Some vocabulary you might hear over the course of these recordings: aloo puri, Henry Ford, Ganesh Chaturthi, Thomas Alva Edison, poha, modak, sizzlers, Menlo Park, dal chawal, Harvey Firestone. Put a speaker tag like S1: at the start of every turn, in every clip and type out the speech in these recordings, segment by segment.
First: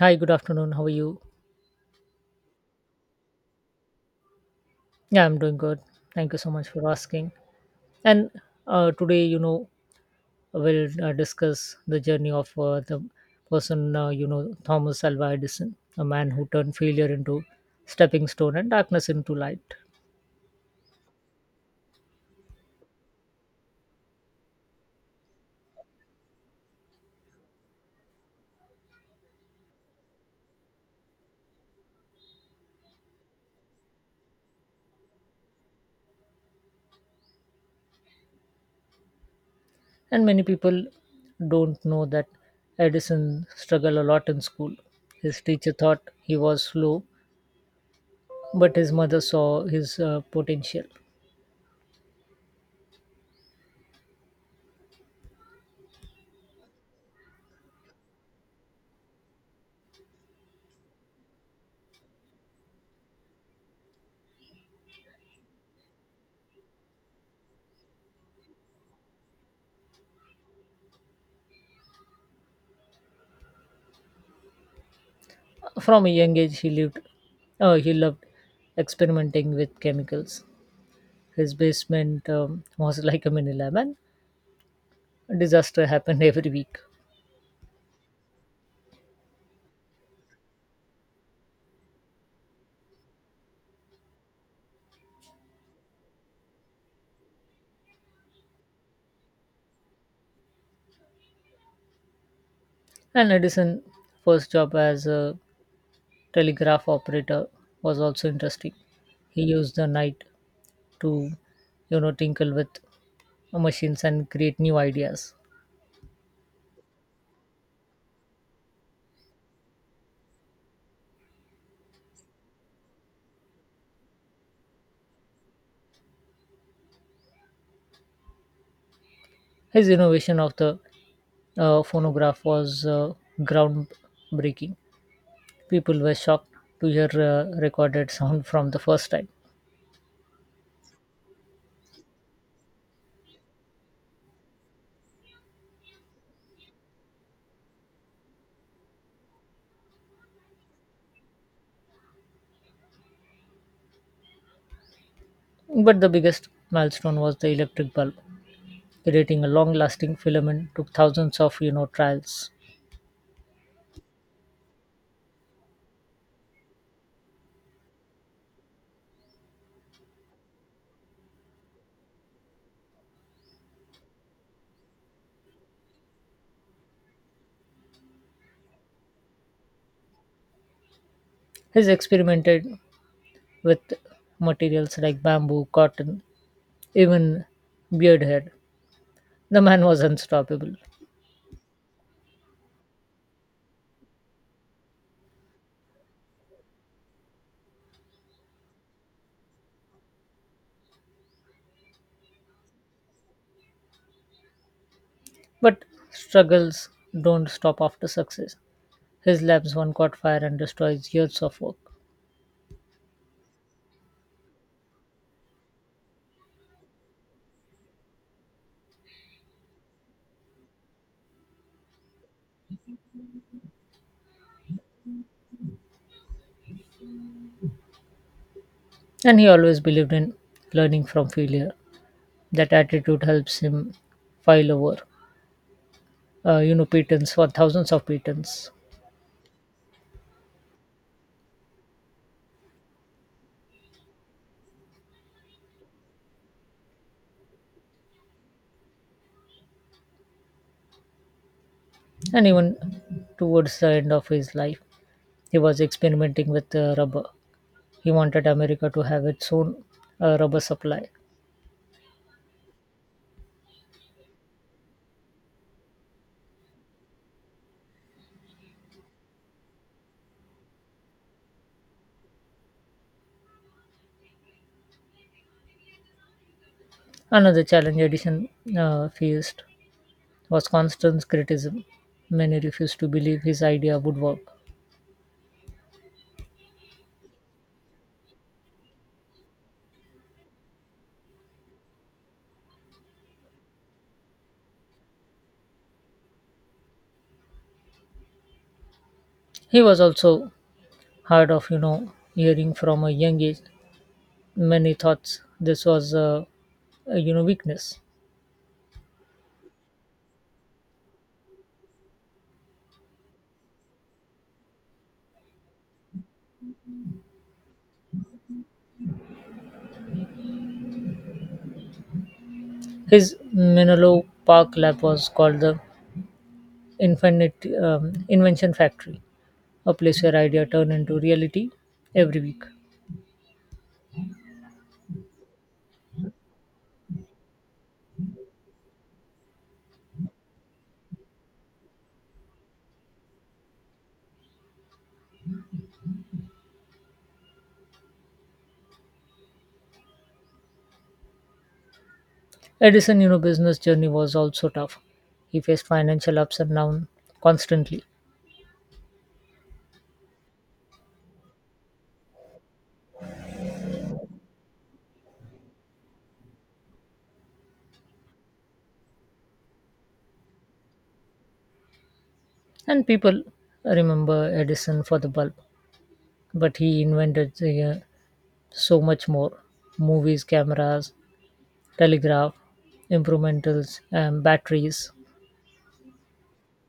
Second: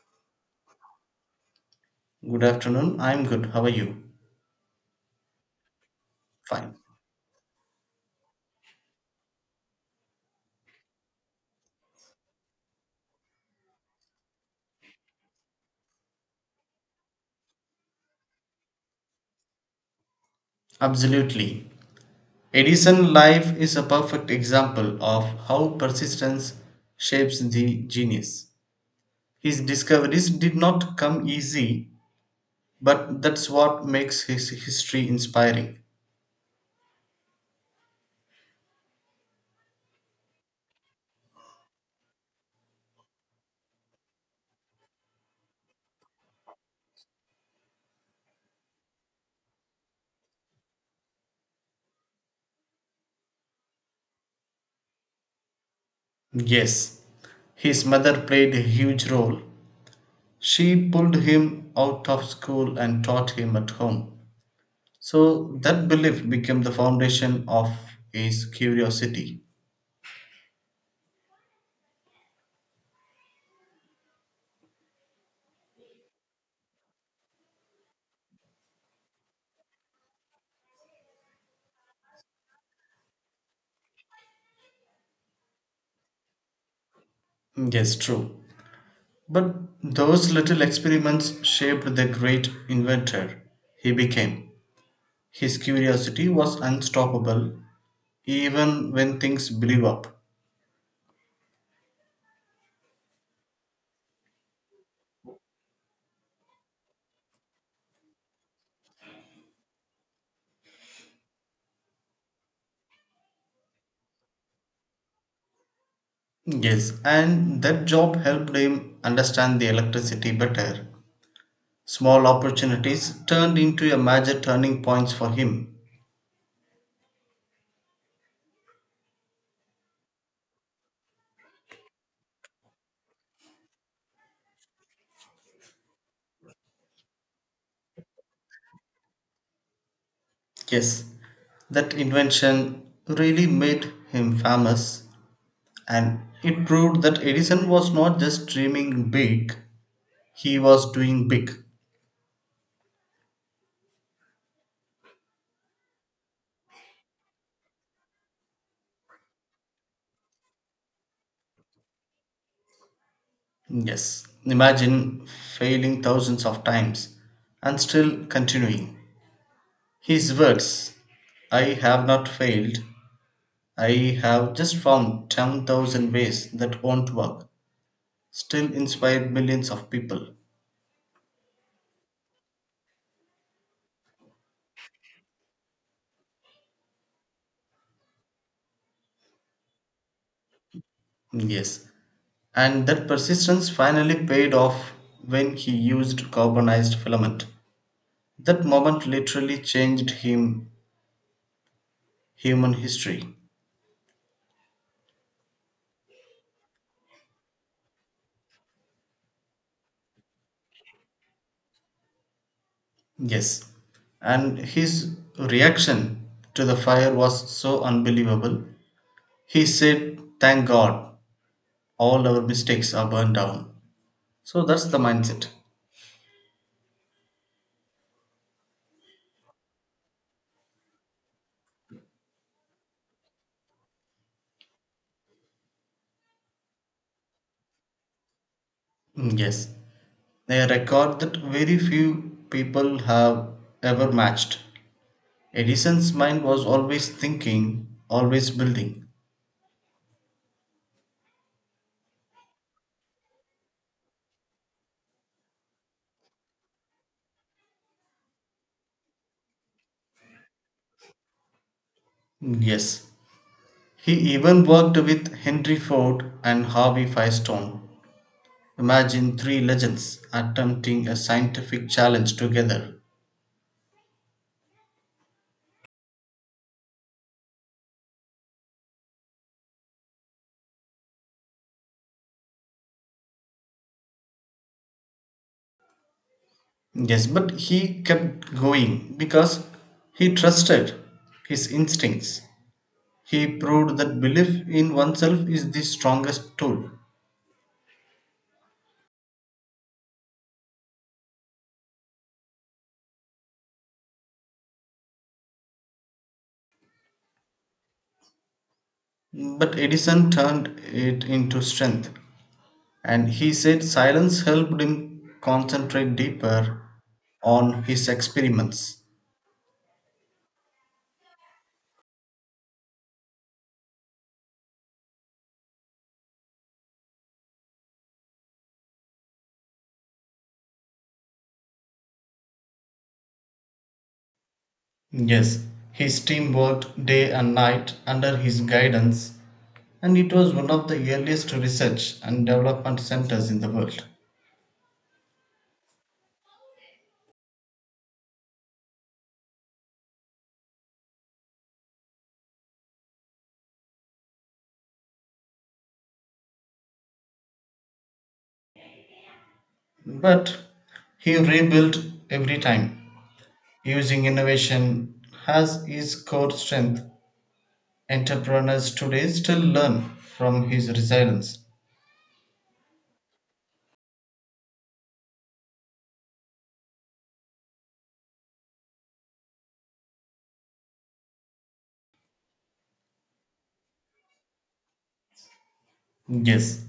S1: Hi, good afternoon. How are you?
S2: Good afternoon. I'm good. How are you?
S1: Yeah, I'm doing good. Thank you so much
S2: Fine.
S1: for asking. And today, we'll discuss the journey of the person, Thomas Alva Edison, a man who turned failure into stepping stone and darkness into light.
S2: Absolutely. Edison life is a perfect example of how persistence shapes the genius. His discoveries did not come easy, but that's what makes his history inspiring.
S1: And many people don't know that Edison struggled a lot in school. His teacher thought he was slow, but his mother saw his potential.
S2: Yes, his mother played a huge role. She pulled him out of school and taught him at home. So that belief became the foundation of his curiosity.
S1: From a young age, he lived. He loved experimenting with chemicals. His basement was like a mini lab, and disaster happened every week.
S2: Yes, true. But those little experiments shaped the great inventor he became. His curiosity was unstoppable even when things blew up.
S1: And Edison' first job as a telegraph operator was also interesting. He used the night to, tinkle with machines and create new ideas.
S2: Yes, and that job helped him understand the electricity better. Small opportunities turned into a major turning points for him.
S1: His innovation of the phonograph was groundbreaking. People were shocked to hear recorded sound from the first time.
S2: Yes, that invention really made him famous and it proved that Edison was not just dreaming big, he was doing big.
S1: But the biggest milestone was the electric bulb. Creating a long-lasting filament took thousands of trials.
S2: Yes, imagine failing thousands of times and still continuing. His words I have not failed, I have just found 10,000 ways that won't work, still inspired millions of people.
S1: He's experimented with materials like bamboo, cotton, even beard hair. The man was unstoppable.
S2: Yes, and that persistence finally paid off when he used carbonized filament. That moment literally changed him human history.
S1: But struggles don't stop after success. His labs one caught fire and destroys years of work.
S2: Yes. And his reaction to the fire was so unbelievable. He said, Thank God, all our mistakes are burned down. So that's the mindset.
S1: And he always believed in learning from failure. That attitude helps him file over, patents for thousands of patents.
S2: Mm, yes. A record that very few people have ever matched. Edison's mind was always thinking, always building.
S1: And even towards the end of his life, he was experimenting with rubber. He wanted America to have its own rubber supply.
S2: Mm, yes. He even worked with Henry Ford and Harvey Firestone. Imagine three legends attempting a scientific challenge together.
S1: Another challenge Edison faced was constant criticism. Many refused to believe his idea would work.
S2: Yes, but he kept going because he trusted his instincts. He proved that belief in oneself is the strongest tool.
S1: He was also hard of, hearing from a young age. Many thought this was a weakness.
S2: But Edison turned it into strength, and he said silence helped him concentrate deeper on his experiments.
S1: His Menlo Park lab was called the Infinite Invention Factory. A place where idea turn into reality every week.
S2: Yes, his team worked day and night under his guidance, and it was one of the earliest research and development centers in the world.
S1: Edison, business journey was also tough. He faced financial ups and downs constantly,
S2: But he rebuilt every time, using innovation as his core strength. Entrepreneurs today still learn from his resilience.
S1: and people remember Edison for the bulb. But he invented uh, so much more: movies, cameras, telegraph, improvements, and batteries.
S2: Yes,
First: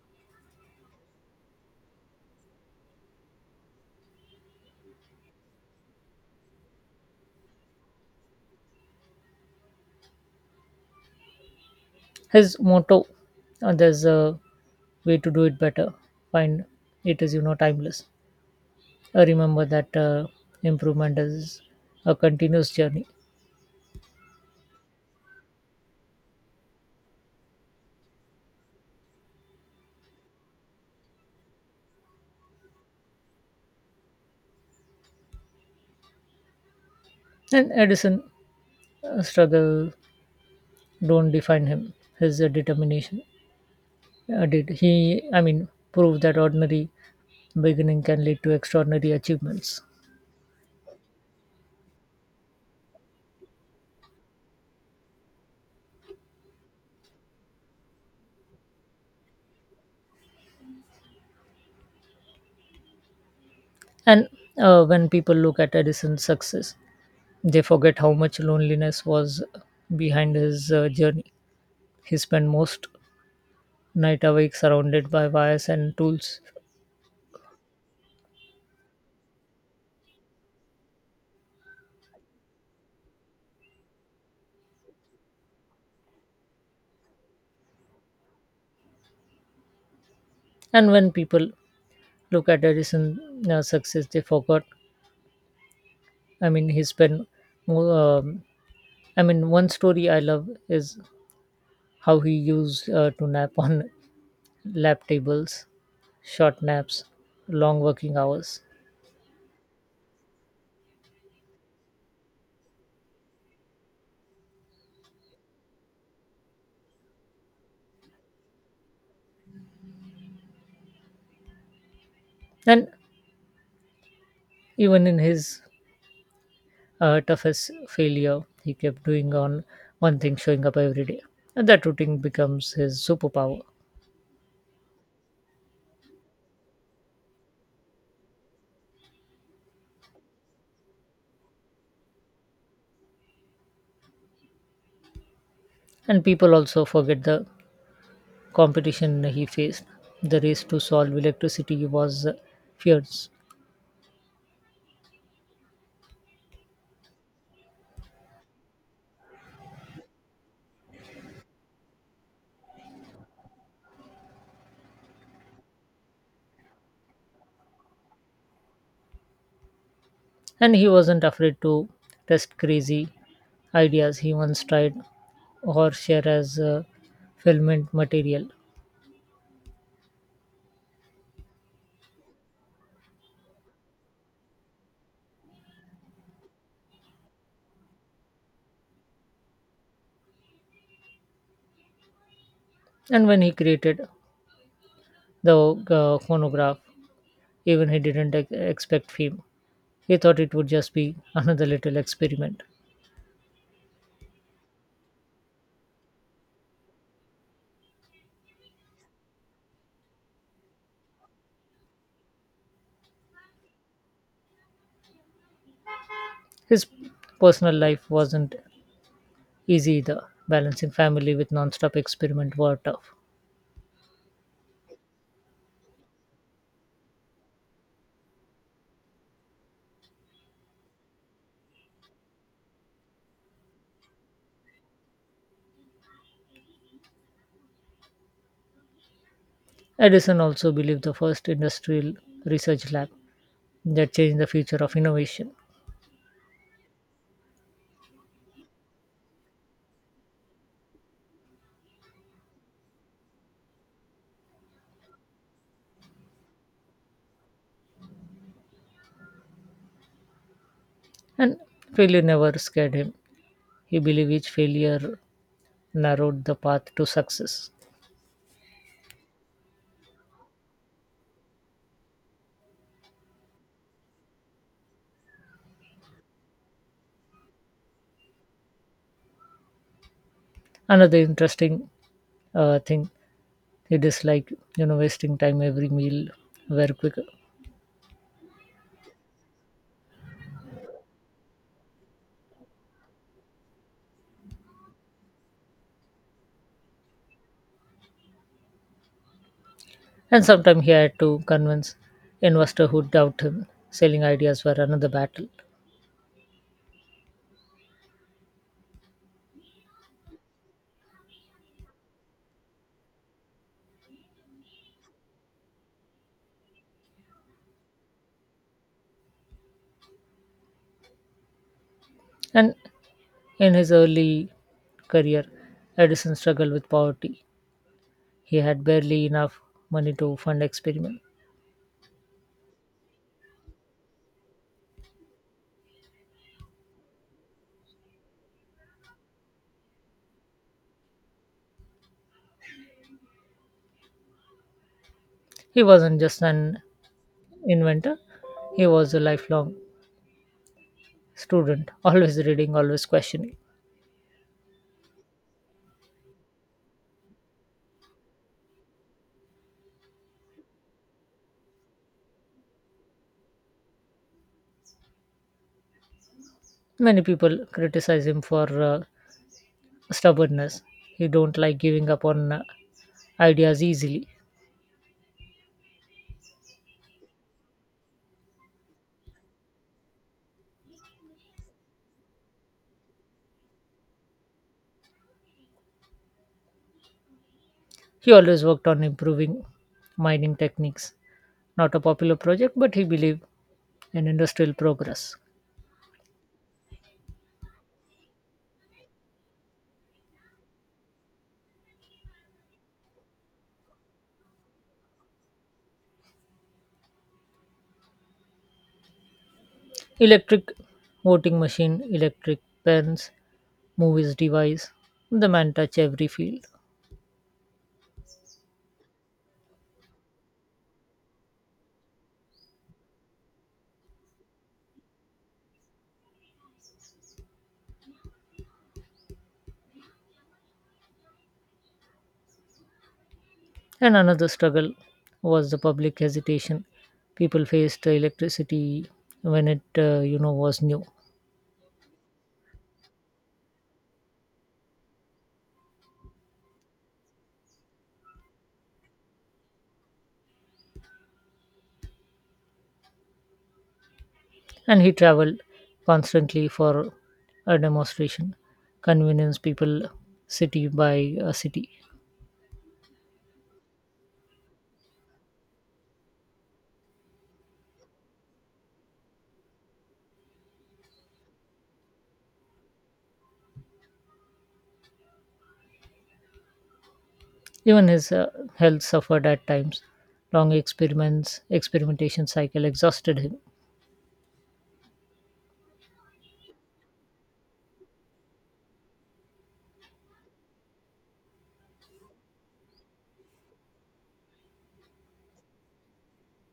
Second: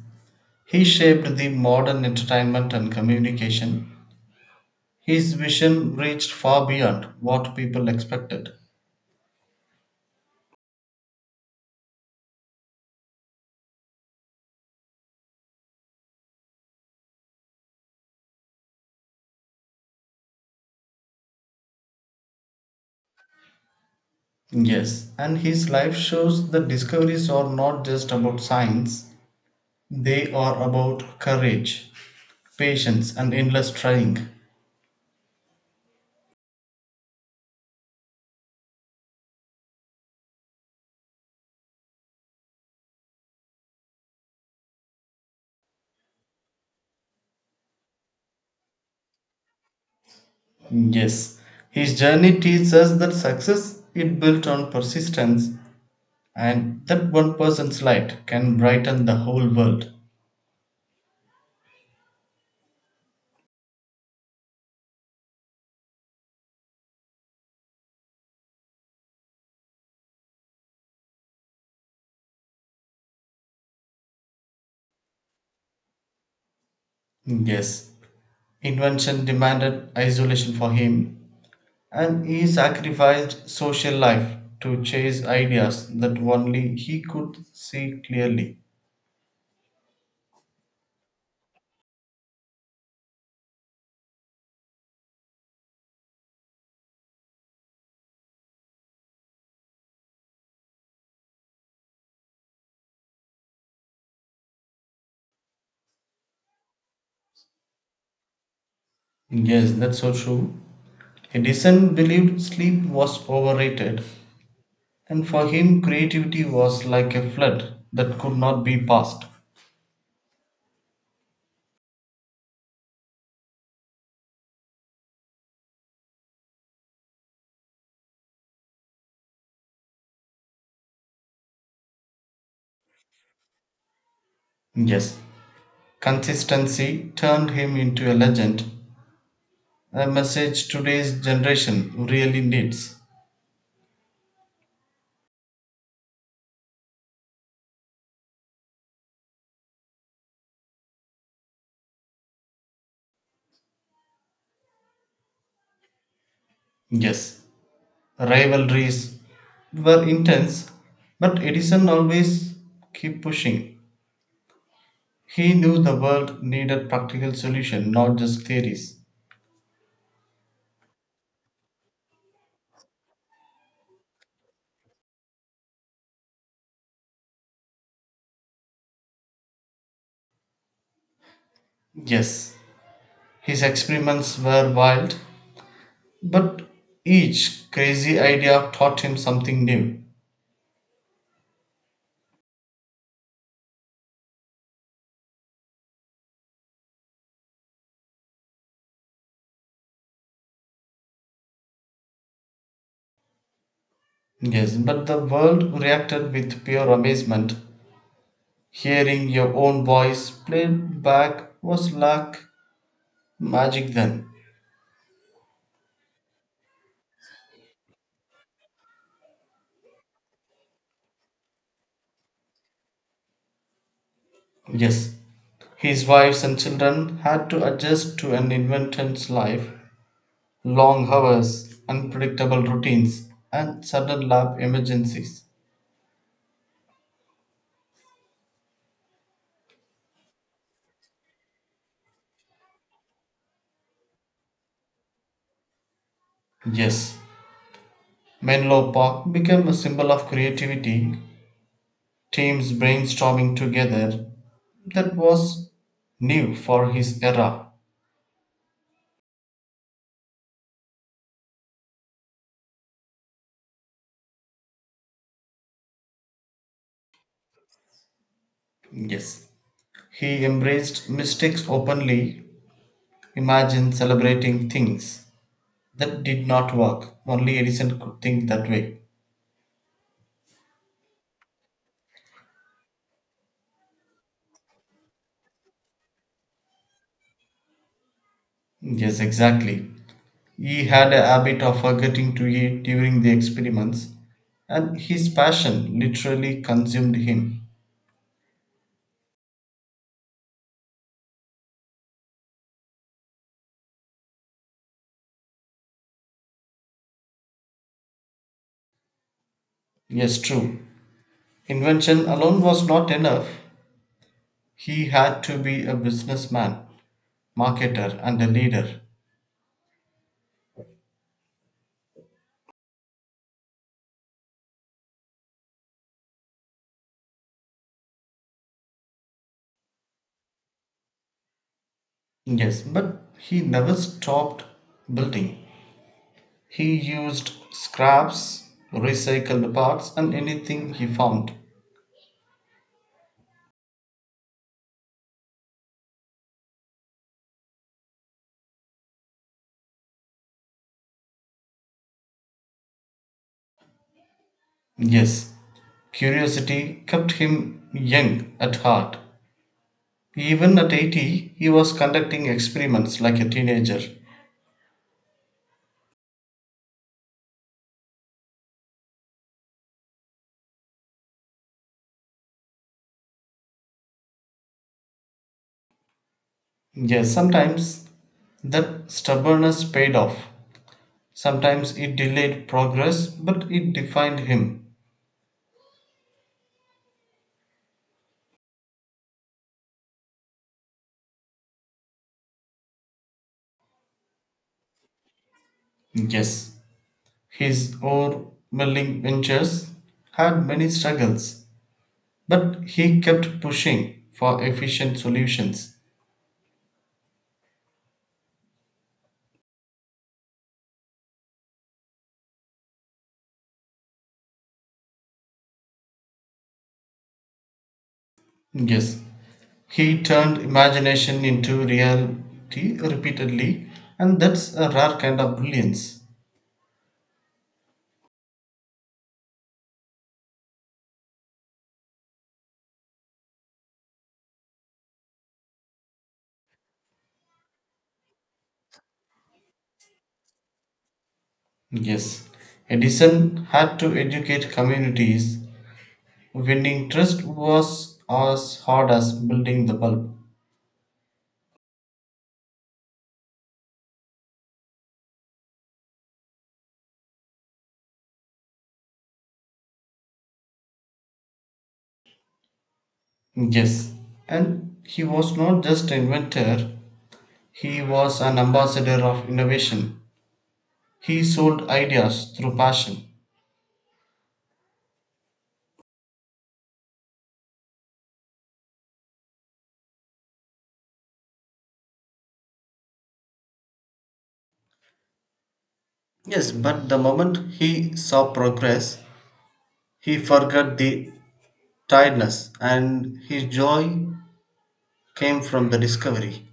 S2: he shaped the modern entertainment and communication. His vision reached far beyond what people expected.
S1: His motto: "There's a way to do it better." Find it is timeless. I remember that improvement is a continuous journey.
S2: Yes, and his life shows that discoveries are not just about science, they are about courage, patience, and endless trying.
S1: And Edison's struggle don't define him. His determination did. He proved that ordinary beginning can lead to extraordinary achievements.
S2: Yes, his journey teaches us that success is built on persistence and that one person's light can brighten the whole world.
S1: And when people look at Edison's success, they forget how much loneliness was behind his journey. He spent most night awake surrounded by wires and tools.
S2: Yes, invention demanded isolation for him and he sacrificed social life to chase ideas that only he could see clearly.
S1: And when people look at Edison's success, they forgot. He spent more. One story I love is how he used to nap on lap tables, short naps, long working hours.
S2: Yes, that's so true. Edison believed sleep was overrated, and for him, creativity was like a flood that could not be passed.
S1: And even in his toughest failure, he kept doing on one thing, showing up every day. And that routine becomes his superpower.
S2: Yes, consistency turned him into a legend, a message today's generation really needs.
S1: And people also forget the competition he faced. The race to solve electricity was fierce,
S2: Yes, rivalries were intense, but Edison always kept pushing. He knew the world needed practical solutions, not just theories.
S1: and he wasn't afraid to test crazy ideas. He once tried horsehair as filament material.
S2: Yes, his experiments were wild, but each crazy idea taught him something new.
S1: And when he created the phonograph, even he didn't expect fame. He thought it would just be another little experiment.
S2: Yes, but the world reacted with pure amazement. Hearing your own voice played back was like magic then.
S1: His personal life wasn't easy either. Balancing family with non-stop experiment were tough.
S2: Yes, his wives and children had to adjust to an infant's life, long hours, unpredictable routines, and sudden lab emergencies.
S1: Edison also believed the first industrial research lab that changed the future of innovation.
S2: Yes, Menlo Park became a symbol of creativity, teams brainstorming together. That was new for his era.
S1: And failure never scared him. He believed each failure narrowed the path to success.
S2: Yes, he embraced mistakes openly. Imagine celebrating things that did not work. Only Edison could think that way.
S1: Another interesting thing he disliked, wasting time every meal very quick.
S2: Yes, exactly. He had a habit of forgetting to eat during the experiments, and his passion literally consumed him.
S1: And sometimes he had to convince investor who doubt him. Selling ideas were another battle.
S2: Yes, true. Invention alone was not enough. He had to be a businessman, marketer, and a leader.
S1: And in his early career, Edison struggled with poverty. He had barely enough money to fund experiment.
S2: Yes, but he never stopped building. He used scraps, recycled parts, and anything he found.
S1: He wasn't just an inventor, he was a lifelong student, always reading, always questioning.
S2: Yes, curiosity kept him young at heart. Even at 80, he was conducting experiments like a teenager.
S1: Many people criticize him for stubbornness. He don't like giving up on ideas easily.
S2: Yes, sometimes that stubbornness paid off. Sometimes it delayed progress, but it defined him.
S1: He always worked on improving mining techniques. Not a popular project, but he believed in industrial progress.
S2: Yes, his overwhelming ventures had many struggles, but he kept pushing for efficient solutions.
S1: Electric voting machine, electric pens, movies device, the man touched every field.
S2: Yes, he turned imagination into reality repeatedly, and that's a rare kind of brilliance.
S1: And another struggle was the public hesitation. People faced electricity when it, was new.
S2: Yes, Edison had to educate communities. Winning trust was as hard as building the bulb.
S1: And he traveled constantly for a demonstration, convince people city by city.
S2: Yes, and he was not just an inventor, he was an ambassador of innovation. He sold ideas through passion.
S1: Even his health suffered at times. Long experiments, experimentation cycle exhausted him.
S2: Yes, but the moment he saw progress, he forgot the tiredness and his joy came from the discovery.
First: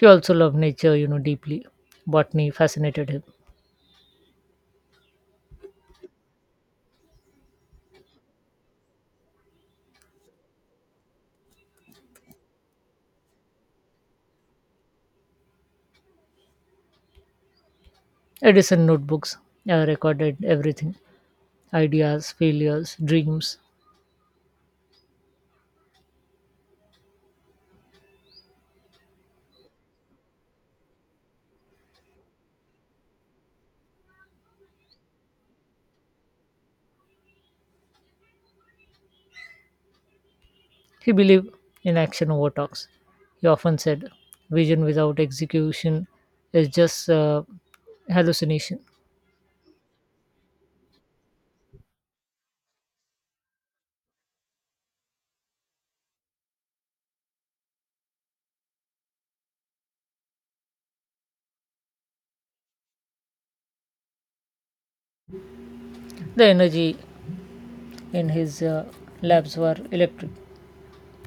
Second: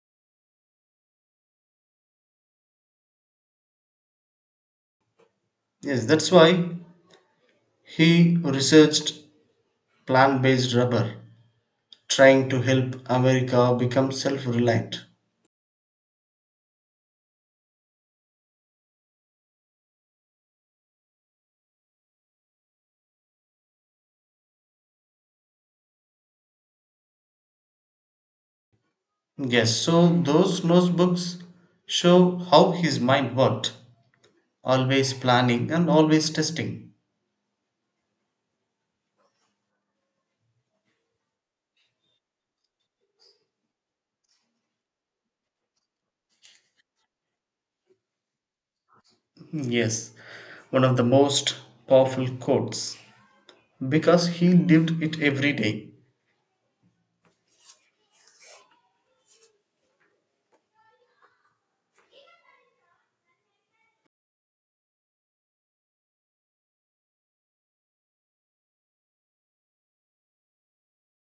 S1: He also loved nature, deeply. Botany fascinated him.
S2: Yes, that's why he researched plant-based rubber, trying to help America become self-reliant.
S1: Edison notebooks recorded everything ideas, failures, dreams.
S2: Yes, so those notebooks show how his mind worked, always planning and always testing.
S1: He believed in action over talks. He often said, vision without execution is just hallucination.
S2: Yes, one of the most powerful quotes, because he lived it every day.
S1: The energy in his labs were electric,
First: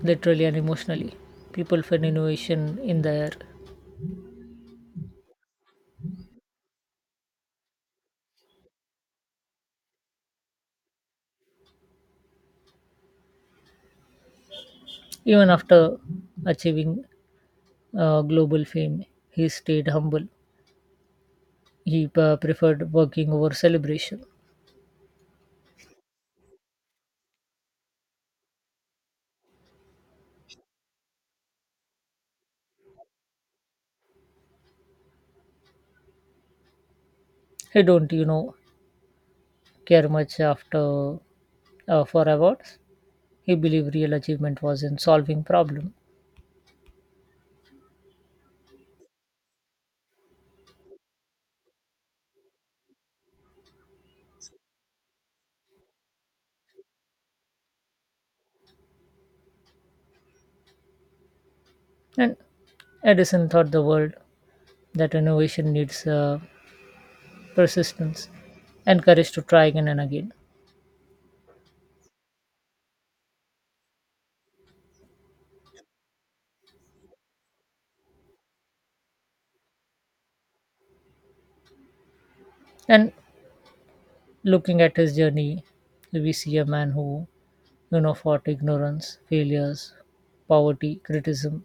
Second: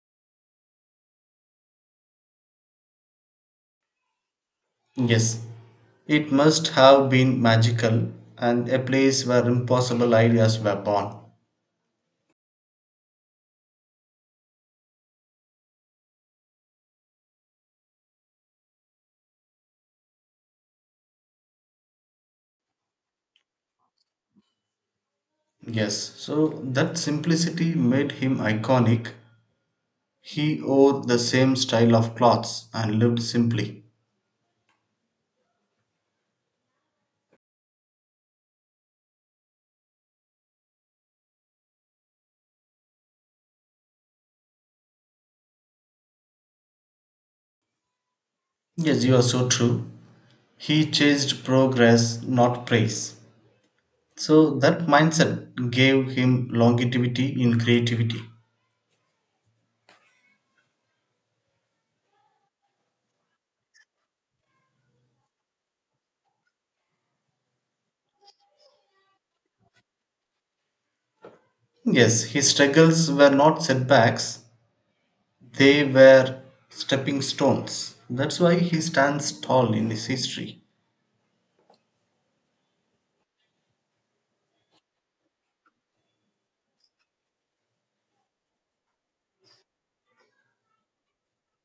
S1: literally and emotionally. People felt innovation in the air.
S2: Yes, it must have been magical, and a place where impossible ideas were born.
S1: Even after achieving global fame, he stayed humble. He preferred working over celebration.
S2: Yes, so that simplicity made him iconic. He wore the same style of clothes and lived simply.
S1: He don't, care much after for awards. He believed real achievement was in solving problem.
S2: Yes, you are so true. He chased progress, not praise. So that mindset gave him longevity in creativity.
S1: And Edison taught the world that innovation needs persistence and courage to try again and again.
S2: Yes, his struggles were not setbacks, they were stepping stones. That's why he stands tall in his history.
S1: And looking at his journey, we see a man who, fought ignorance, failures, poverty, criticism,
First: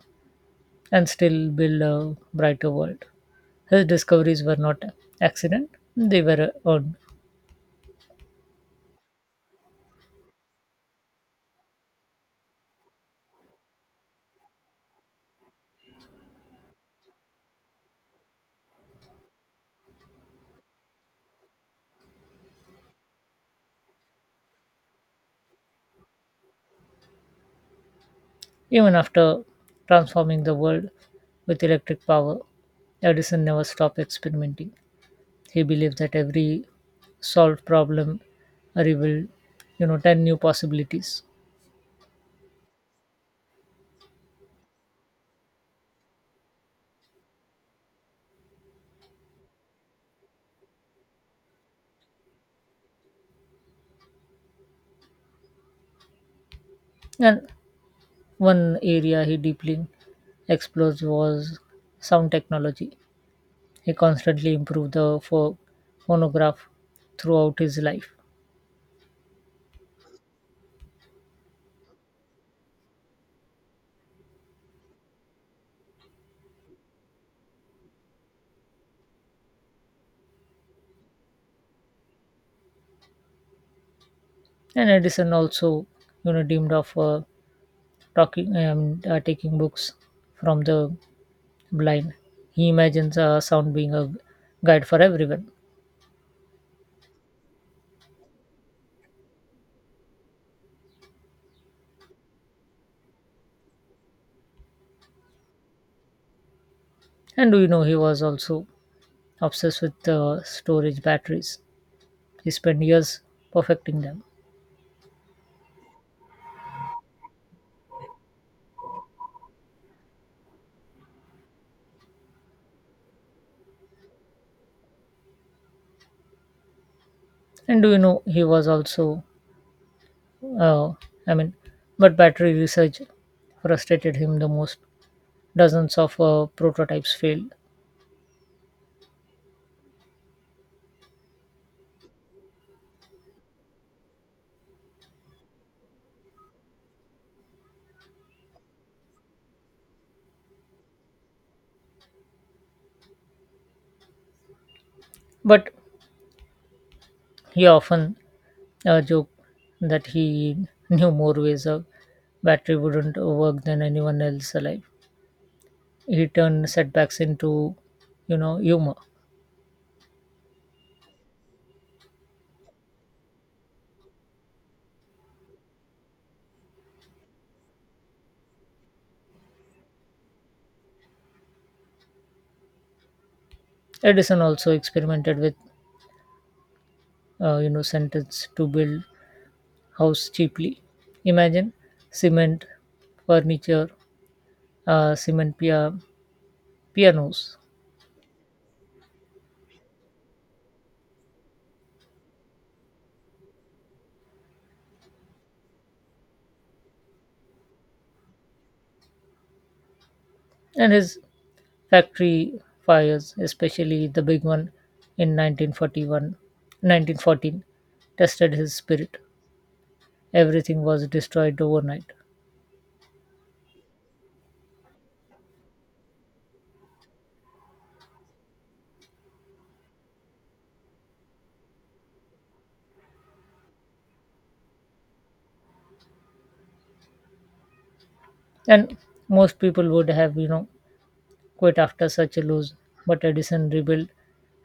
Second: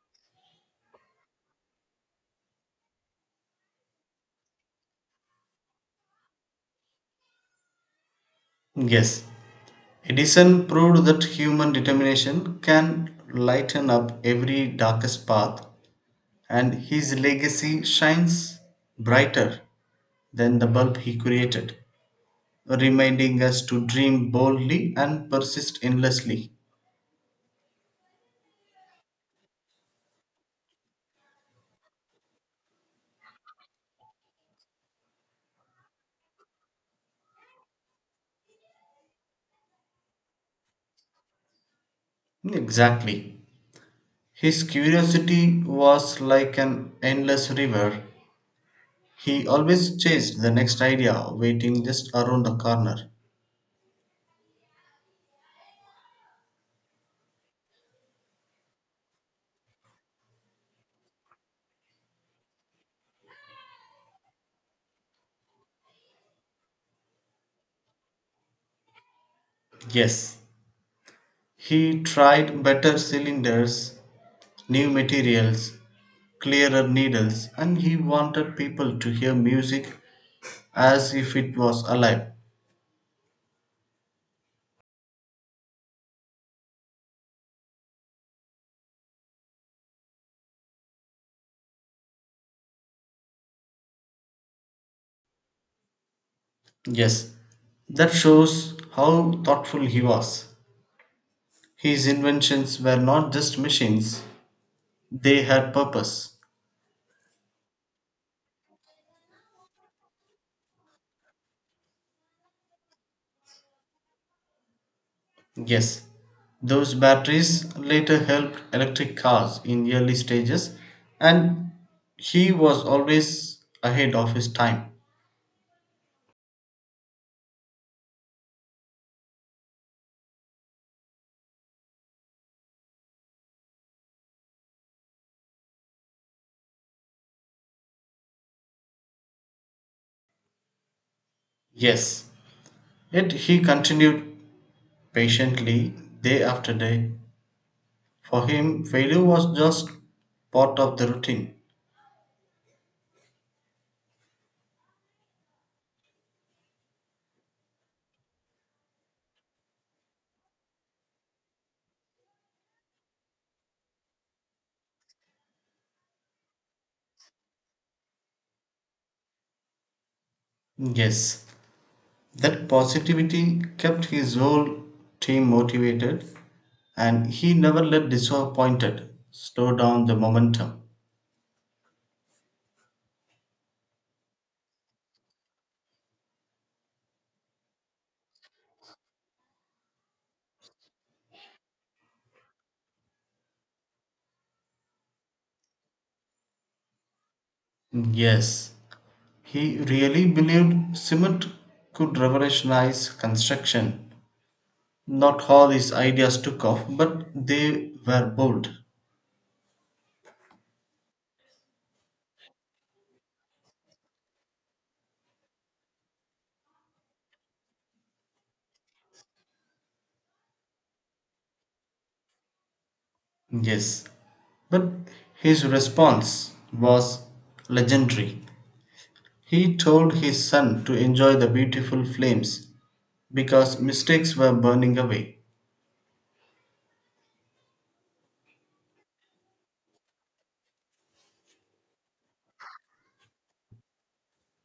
S1: and still build a brighter world. His discoveries were not accident; they were earned.
S2: Yes, Edison proved that human determination can lighten up every darkest path, and his legacy shines brighter than the bulb he created, reminding us to dream boldly and persist endlessly.
S1: Even after transforming the world with electric power, Edison never stopped experimenting. He believed that every solved problem revealed, 10 new possibilities.
S2: Exactly. His curiosity was like an endless river. He always chased the next idea waiting just around the corner.
S1: And one area he deeply explores was sound technology. He constantly improved the phonograph throughout his life.
S2: Yes, he tried better cylinders, new materials, clearer needles, and he wanted people to hear music as if it was alive.
S1: And Edison also, dreamed of talking taking books from the blind. He imagines sound being a guide for everyone.
S2: Yes, that shows how thoughtful he was. His inventions were not just machines, they had purpose.
S1: And do you know he was also obsessed with storage batteries? He spent years perfecting them.
S2: Yes, those batteries later helped electric cars in early stages, and he was always ahead of his time.
S1: And do you know he was also Uh, I mean, but battery research frustrated him the most. Dozens of prototypes failed,
S2: Yes, yet he continued patiently day after day. For him, failure was just part of the routine.
S1: but he often joked that he knew more ways a battery wouldn't work than anyone else alive. He turned setbacks into, humor.
S2: Yes, that positivity kept his whole team motivated, and he never let disappointed slow down the momentum.
S1: Edison also experimented with, sentence to build house cheaply. Imagine cement, furniture, uh, cement pia- pianos,
S2: Yes, he really believed cement could revolutionize construction. Not all his ideas took off, but they were bold.
S1: and his factory fires, especially the big one in 1914, tested his spirit. Everything was destroyed overnight.
S2: Yes, but his response was legendary. He told his son to enjoy the beautiful flames because mistakes were burning away.
S1: And most people would have, quit after such a loss, but Edison rebuilt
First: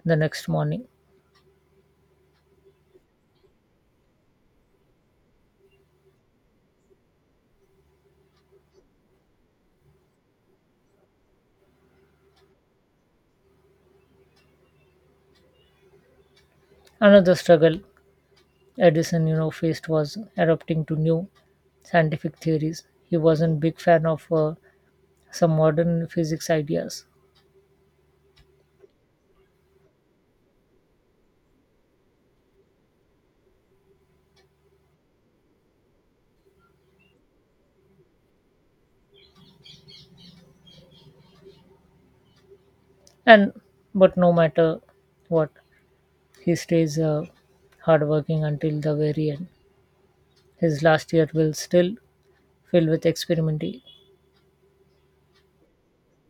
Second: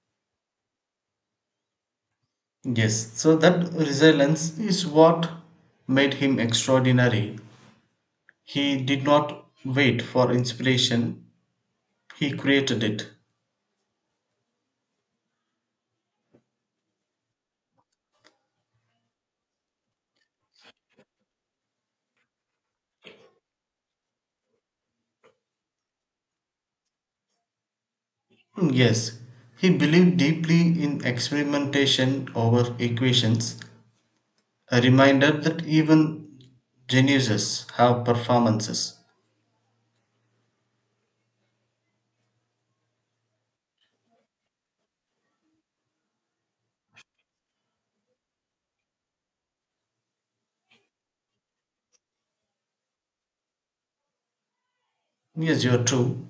S1: the next morning.
S2: Yes, so that resilience is what made him extraordinary. He did not wait for inspiration, he created it.
S1: Another struggle Edison, faced was adapting to new scientific theories. He wasn't big fan of some modern physics ideas.
S2: Hmm, yes, he believed deeply in experimentation over equations, a reminder that even geniuses have performances.
S1: And but no matter what, he stays hardworking until the very end. His last year will still filled with experimenting.
S2: Yes, you're true.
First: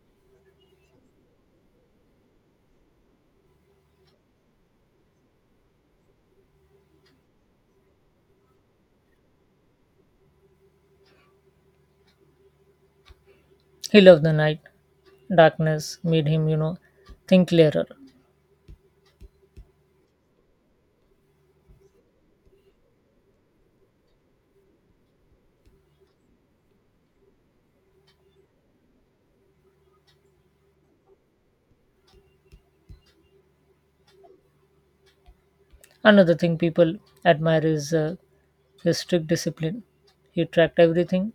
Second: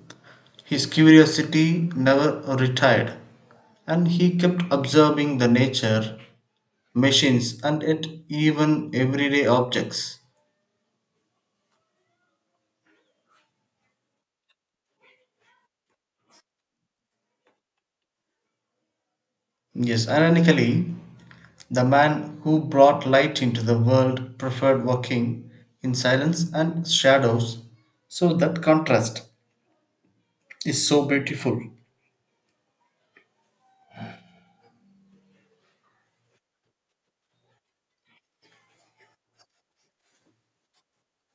S2: His curiosity never retired, and he kept observing the nature, machines, and yet even everyday objects.
S1: He loved the night. Darkness made him, think clearer.
S2: Yes, ironically, the man who brought light into the world preferred walking in silence and shadows, so that contrast is so beautiful.
S1: Another thing people admire is his strict discipline. He tracked everything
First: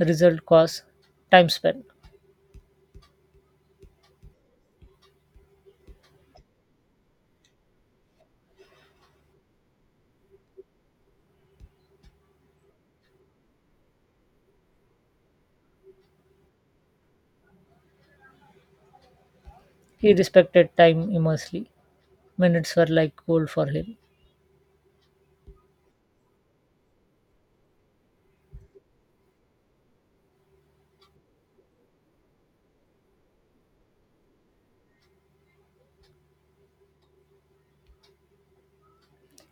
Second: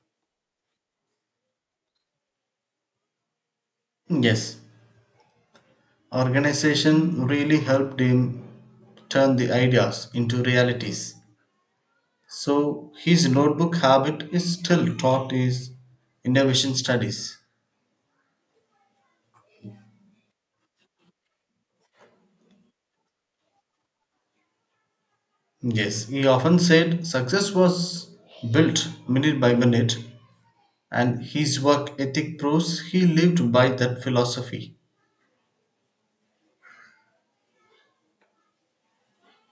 S1: result, cost, time spent.
S2: Yes, organization really helped him turn the ideas into realities. So his notebook habit is still taught his innovation studies.
S1: He respected time immensely. Minutes were like gold for him.
S2: Yes, he often said success was built minute by minute, and his work ethic proves he lived by that philosophy.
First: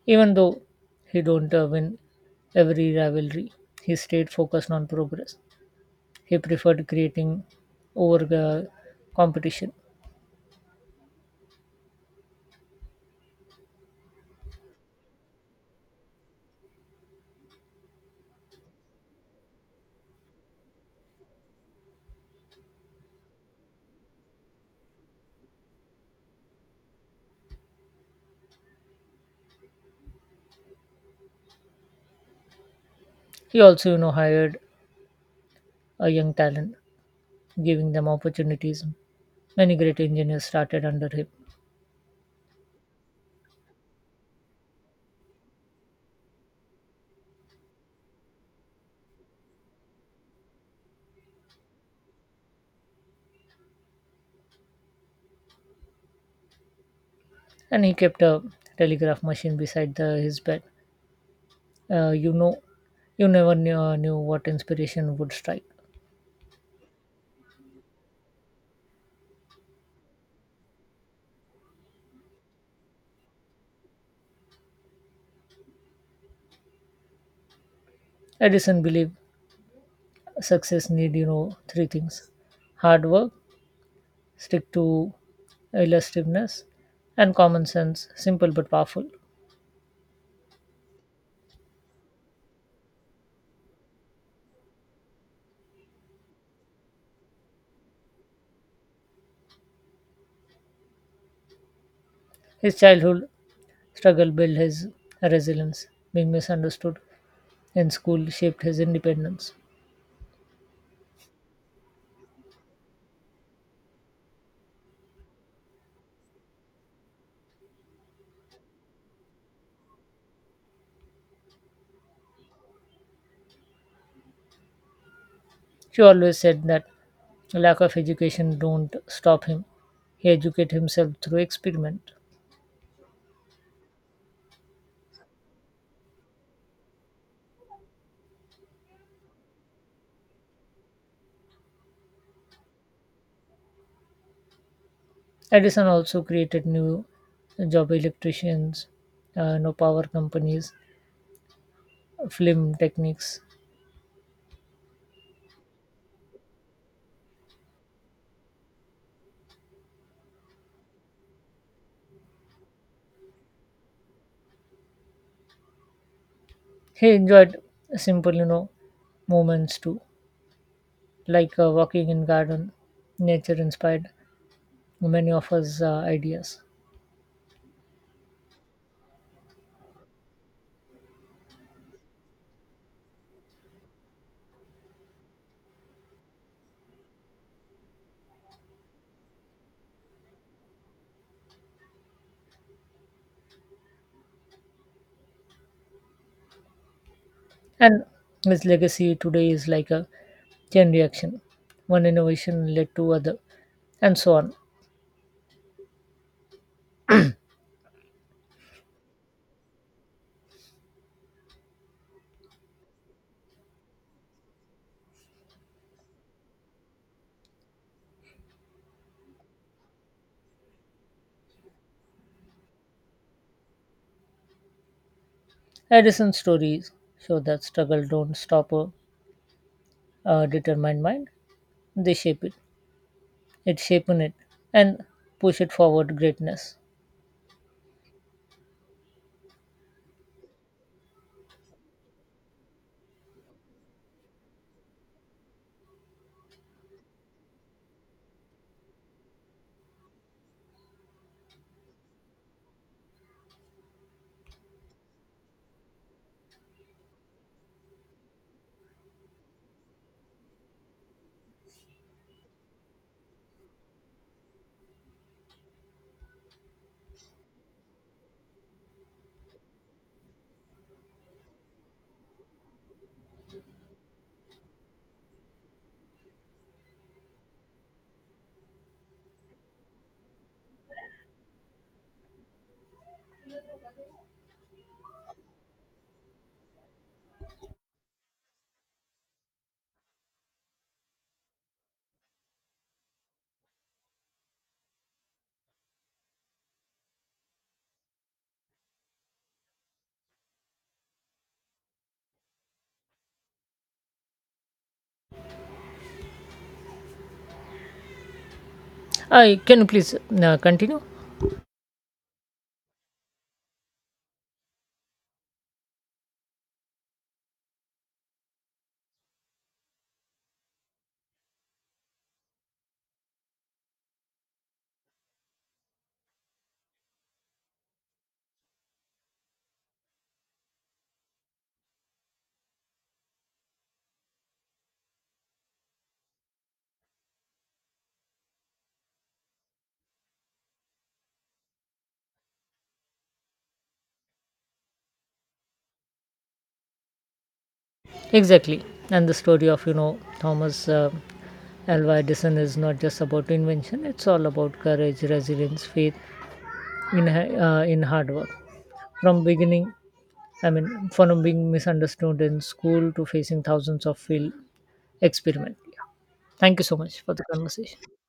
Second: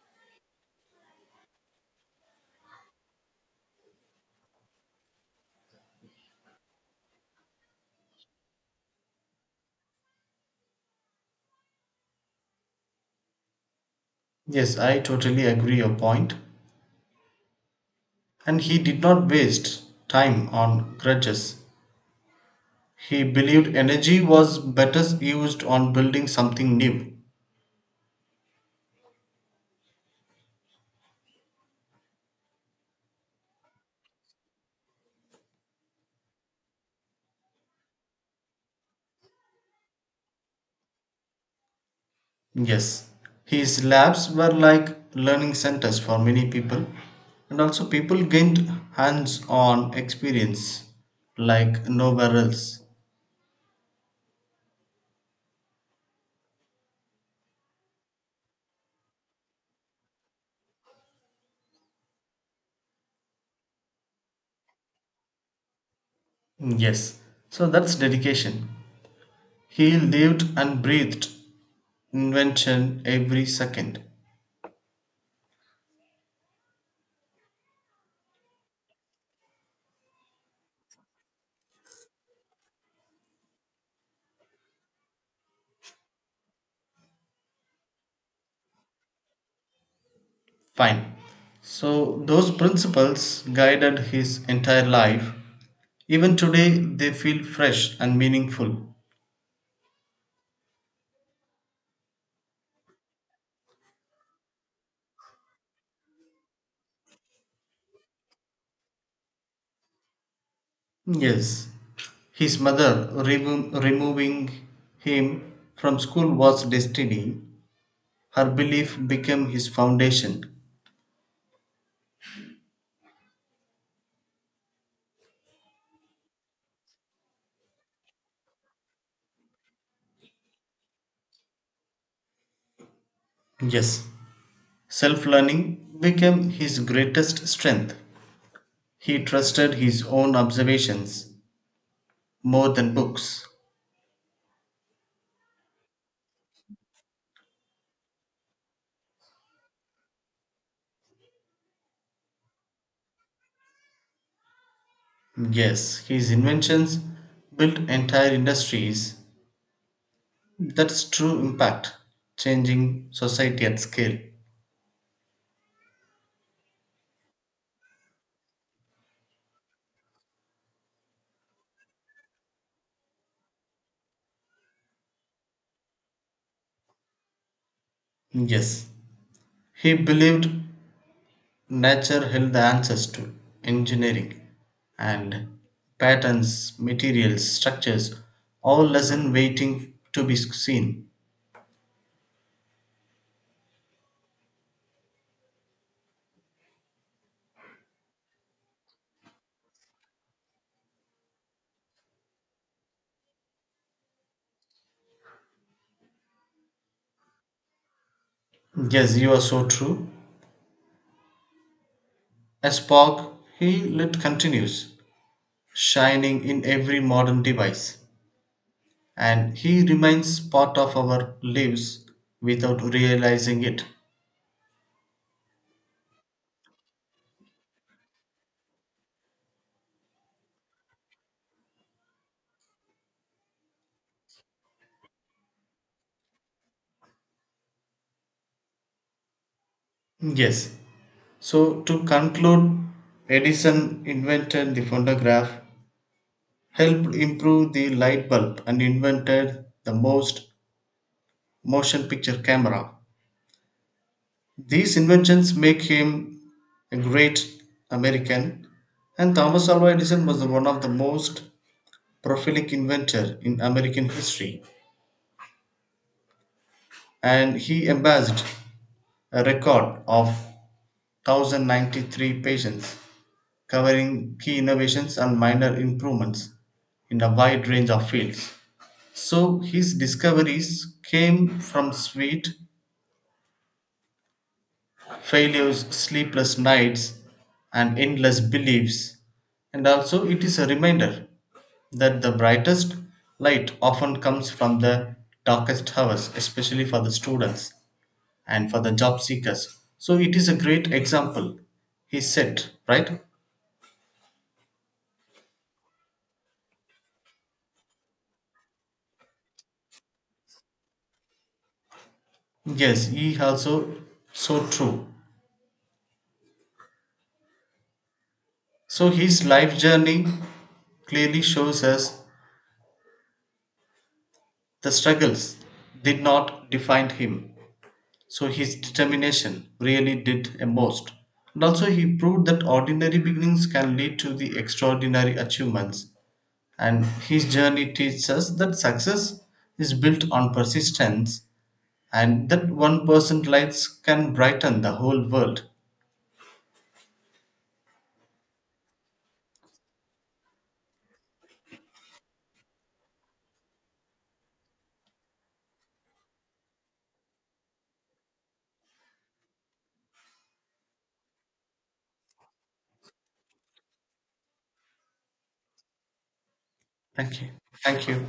S1: Even though he don't win every rivalry, he stayed focused on progress. He preferred creating over competition.
S2: Yes, I totally agree your point. And he did not waste time on grudges. He believed energy was better used on building something new.
S1: He also, hired a young talent, giving them opportunities. Many great engineers started under him,
S2: Yes, his labs were like learning centers for many people, and also people gained hands on experience like nowhere else.
S1: and he kept a telegraph machine beside the, his bed. Uh, you know, you never knew, what inspiration would strike.
S2: Yes, so that's dedication. He lived and breathed invention every second.
S1: Edison believed success need 3 things: hard work, stick to illusiveness, and common sense, simple but powerful.
S2: Fine. So, those principles guided his entire life. Even today, they feel fresh and meaningful.
S1: His childhood struggle built his resilience. Being misunderstood in school shaped his independence.
S2: Yes, his mother removing him from school was destiny. Her belief became his foundation.
S1: She always said that lack of education don't stop him. He educated himself through experiment.
S2: Yes, self learning became his greatest strength. He trusted his own observations more than books.
S1: Edison also created new job electricians, no power companies, film techniques.
S2: Yes, his inventions built entire industries. That's true impact, changing society at scale.
S1: He enjoyed simple, moments too, like walking in garden. Nature inspired many of his ideas.
S2: Yes, he believed nature held the answers to engineering, and patterns, materials, structures all lesson waiting to be seen.
S1: And his legacy today is like a chain reaction. One innovation led to other, and so on.
S2: Yes, you are so true. A spark he lit continues, shining in every modern device, and he remains part of our lives without realizing it.
S1: Edison's stories show that struggle don't stop a determined mind. They shape it. It shapes it and push it forward greatness.
S2: Yes. So to conclude, Edison invented the phonograph, helped improve the light bulb, and invented the most motion picture camera. These inventions make him a great American, and Thomas Alva Edison was the one of the most prolific inventor in American history, and he amassed a record of 1093 patents covering key innovations and minor improvements in a wide range of fields. So his discoveries came from sweet failure's sleepless nights and endless beliefs, and also it is a reminder that the brightest light often comes from the darkest hours, especially for the students and for the job seekers. So it is a great example he set right.
S1: I can you please continue?
S2: Yes, he also, so true. So his life journey clearly shows us the struggles did not define him. So his determination really did a most. And also, he proved that ordinary beginnings can lead to the extraordinary achievements. And his journey teaches us that success is built on persistence and that one person's lights can brighten the whole world.
S1: Exactly. And the story of Thomas Alva Edison is not just about invention. It's all about courage, resilience, faith in in hard work. From beginning I mean, From being misunderstood in school to facing thousands of field experiment. Yeah. Thank you so much for
S2: Thank
S1: the
S2: you.
S1: conversation.
S2: Thank you.